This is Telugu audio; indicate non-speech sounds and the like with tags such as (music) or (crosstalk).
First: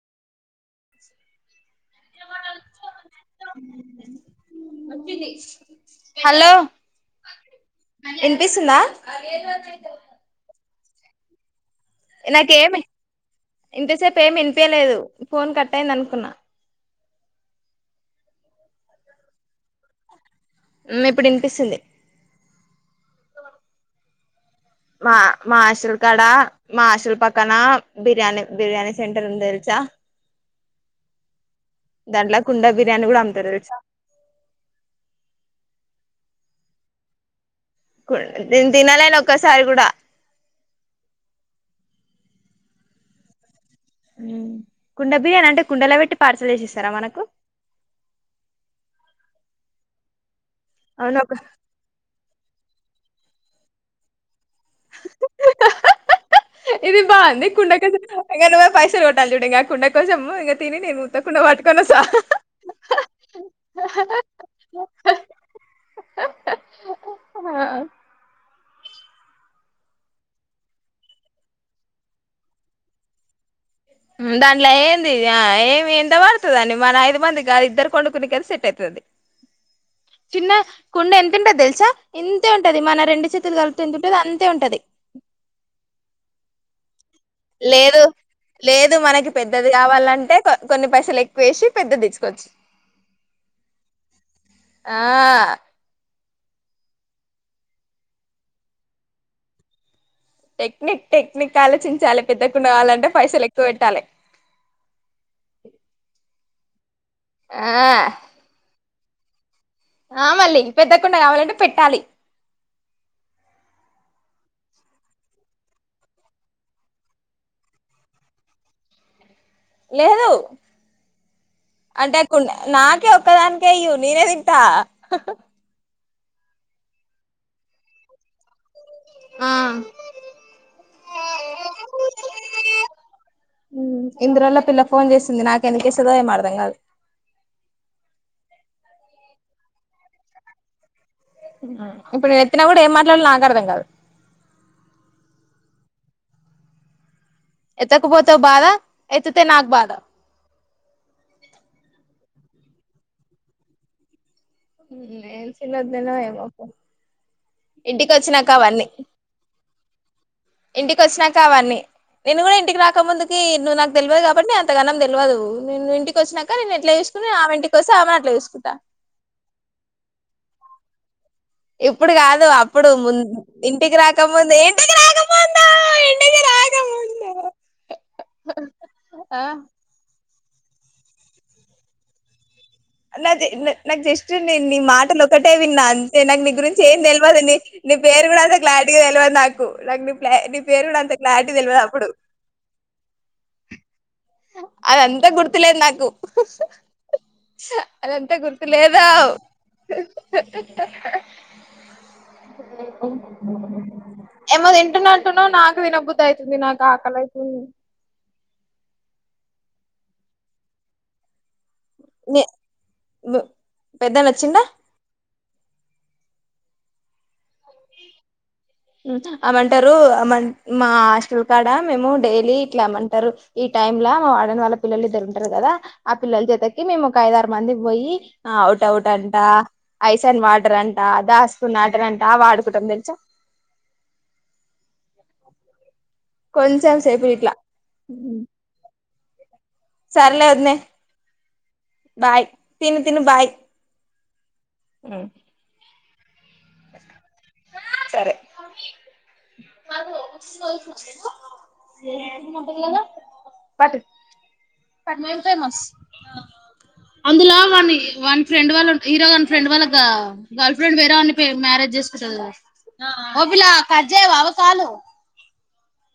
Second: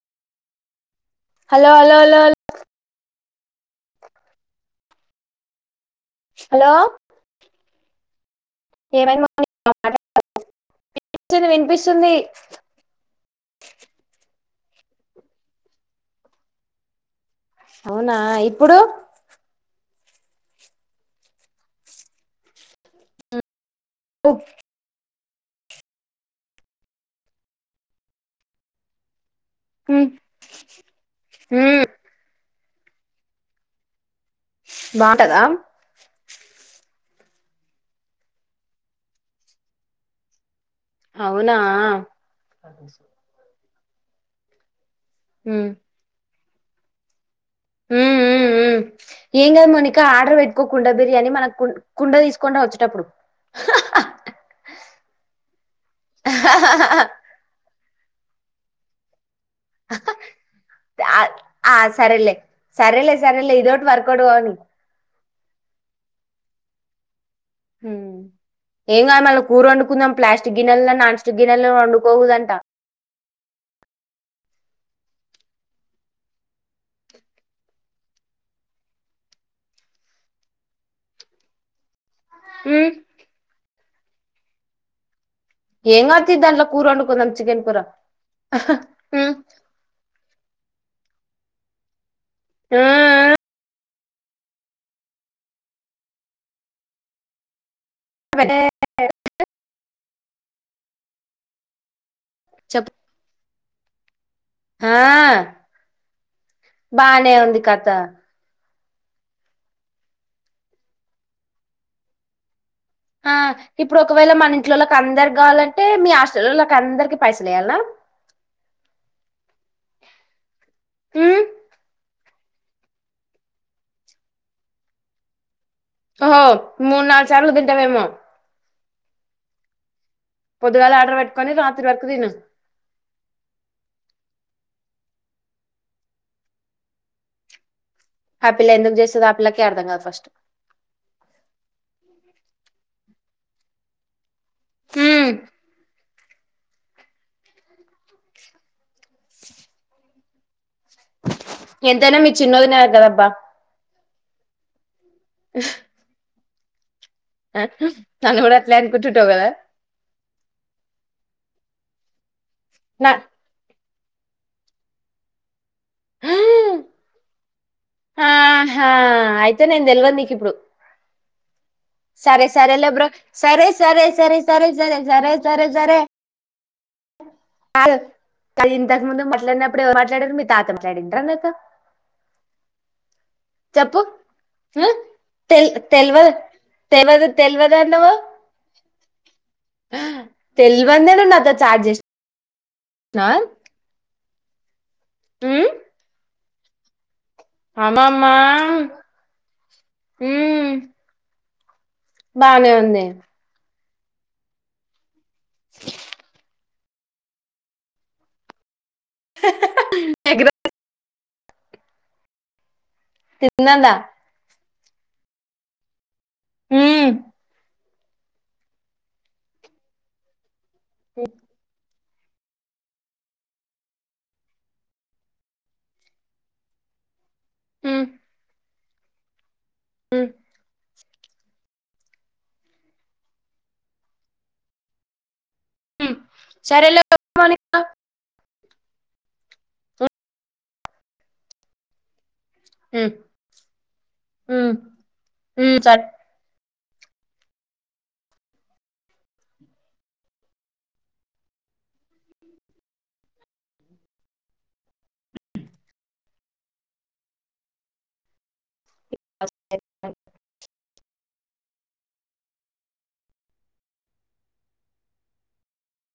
Hello hello hello hello (inaudible) (inaudible) hello ఇన్ ఇనిపిస్తుందా (inaudible) విను నాకేమి ఇంతసేపు ఏమి ఇనిపియ్యలేదు ఫోన్ కట్ అయింది అనుకున్నా అవునా ఎప్పుడు ఇప్పుడు వినిపిస్తుంది ఉహ్ మా హాస్టల్ కడ మా హాస్టల్ పక్కన బిర్యానీ బిర్యానీ సెంట ఉంది తెలుసా ఉమ్, ఉమ్, దాండ్ల కుండ బిర్యాని కూడా అమ్తారు తెలుసా బాగుంటదా తినాలేదు ఒక్కసారి కూడా అవునా హ్మ్ కుండ బిర్యాని అంటే ఉమ్, కుండలొ పెట్టి పర్ చేసిస్తారా మనకు ఉ ఉ ఇంకా మనకి ఆడర్ పెట్ ఇ కుండ అవును బిర్యానీ ఒక మనకు కు కుండ తీసుకొని రా వచ్చేటప్పుడు ఇది బావుంది కుండకెందూకు ఇక నువ్వే పైసలు పెట్టాలి చూడు ఇంకా కుండ కోసము ఇంకా తిని నేను ఆ ఊత్తకుండా ఆ పట్టుకొని వస్తా సరేలే సరేలే సరేలే ఇదోటి వర్కౌట్ కాని మ్మ్ ఏమ్ గా మాలుప్ (unintelligible) కూర వండుకుందాం ప్లాస్టిక్ గిన్నెలల్లో నాన్ స్టిక్ గిన్నెల్లో వండుకోకూడదంట దాంట్లో ఏంది ఏమి ఏంత పడుతదాని మన ఐదు మంది కాదు ఇద్దరు వండుకునికి అయితే సెట్ అవుయితాది అది చిన్న కుండ ఎంతుంటాది తెలుసా ఇంతే ఉంటాది ఉమ్, మన రెండు చేతులు కలుపు తింటే (unintelligible) ది అంతా ఉంటది ఎమ్ అవుతి దాంట్లో కూర వొండు లేదు లేదు మనకి ఉమ్, పెద్దది కావాలంటే కొన్ని పైసలు ఎక్కువేసి పెద్దదిచ్చు ఆఆ ఆ ఎహే ఆ (inaudible) టెక్నిక్ టెక్నిక్ ఆలోచించాలే పెద్ద కుండా కావాలంటే పైసలు ఎక్ చూపెట్టాలే గా బానే ఉంది ఆ కథ ఆ మల్లీ పెద్దకుండ కావాలంటే పెట్టాలి. ఆ ఇప్పుడు ఒకవేల మన ఇంట్లోలకి అందరి గావాలంటే మీ హాస్టలలోకి అందరికీ పైసలెయాలా? లేదు. అంటే కుండ నాకే ఒక్కదానికే ఇయూ నేనే తింటా. ఓహో మూన్నాల్గు సార్లు తింటవేమో. ఆ పొద్దుగాలే ఆర్డర్ పెట్టుకొని, రాత్రి వరకు తిన్నా. ఇంద్రాలో పిల్ల ఫోన్ చేసింది, నాకెందు చేస్తదో ఏమో అర్థం గాదు. ఆ పిల్ల ఎందుకు చేస్తుదో ఆ పిల్లకే అర్థం గాదు ఫస్ట్. ఇప్పుడు నేను ఎత్తినాగూడ ఏమ్మా ట్లడలొ నాకఅర్థం కాదు. హ్మ్మ్ ఎత్తకపోతే ఒ బాద ఎత్తితే నాకు బాద. ఎంతైనా మీ చిన్నోదినయే కదబ్బా. హ్మ్ ఏం చిన్న వదిననో ఏమో. పో అ తుస్ ఇంటికి నన్ను వచ్చినాక గుడా అట్లే అవన్నీ అనుకుట్టూంటావు గదా? క అవన్నీ. నిన్ను గుడా ఇం టికి రాక ముందుకీ నువ్ నా తెల్వదు కాబట్టి నే అంతగ నం తెల్వదూ, నేను ఇంటికి వచ్చినాక నేను ఎట్లా జేస్కుని ఆమె ఇంటిక్ ఆహా అయితే నేను దెల్వదు నీకిప్పుడు. ఇప్పుడు కాదు అప్పుడు ముం సరే ఇంటికి సరే సరే రాకముందు, సరే ఇంటికి సరే సరే రాకముందూ, సరే సరే ఇంటికి రాకముందు. కాదు తాతంగాడి ఇంటర్నెతొ నాకి న నాకు జస్ట్ నేన్ నీ ఆ మాటలు ఒకటే తెల్ విన్నా అంతే, తెల్వదు నాకు నీ గురించి ఏం తెల్వదు దెల్వదు నీ తెల్వదు నీ అన్నవు పేరు కూడా అస క్లారిటీగా తెల్వదు నాకు, నాకు నీ క్లా నీ పేరు కూడా అంత క్లారిటీ తెల్వదు అప్పుడు. ఆ అదంతా గుర్తులేదు నాకు. అమ్మమ్మ అదంతా గుర్తులేదూ. ఉమ్ బానే ఉంది ఏమో తింటున్న టునో నాకు తినబుధ్ధి అయితుంది నాక్ ఆకలైతుంది. ఎగ్ర నె బ్ తిన్నదా పెద్దన్న ఒచ్చిండా? మ్మ్ హ్మ్ ఆమె అంటారూ అమన్ మా ఆస్టల్ కాడా మేమూ డైలీ ఇట్లా ఏమంటారు ఈ టైమ్లా మా వార్డెన్ వాళ్ళ పిల్లలు ఇద్దరు ఉంటారు కదా ఆ పిల్లల చేతకి మేము ఒక ఐదారు మందిమీ ఉమ్ పోయి ఆ డౌట్ అంటా ఉమ్ ఐసన్ వాటర్ అం ట దాస్తుకున్నా అంట్టారంట ఆవాడుకుంటాం తెలుసా కొంచెం సరేలే సేపు ఇట్లా (unintelligible) సర్లే ఒదినే బాయ్ తిను తిను బాయ్ ఉ ఉ హు సర్ సరే అందులా వాని వాని ఫ్రెండ్ వాళ్ళు హీరో గాని ఫ్రెండ్ వాళ్ళగా గల్ ఇప్పుడుండి వేరేవని మ్యారేజ్ చేసుకుంటది గా అది కాలు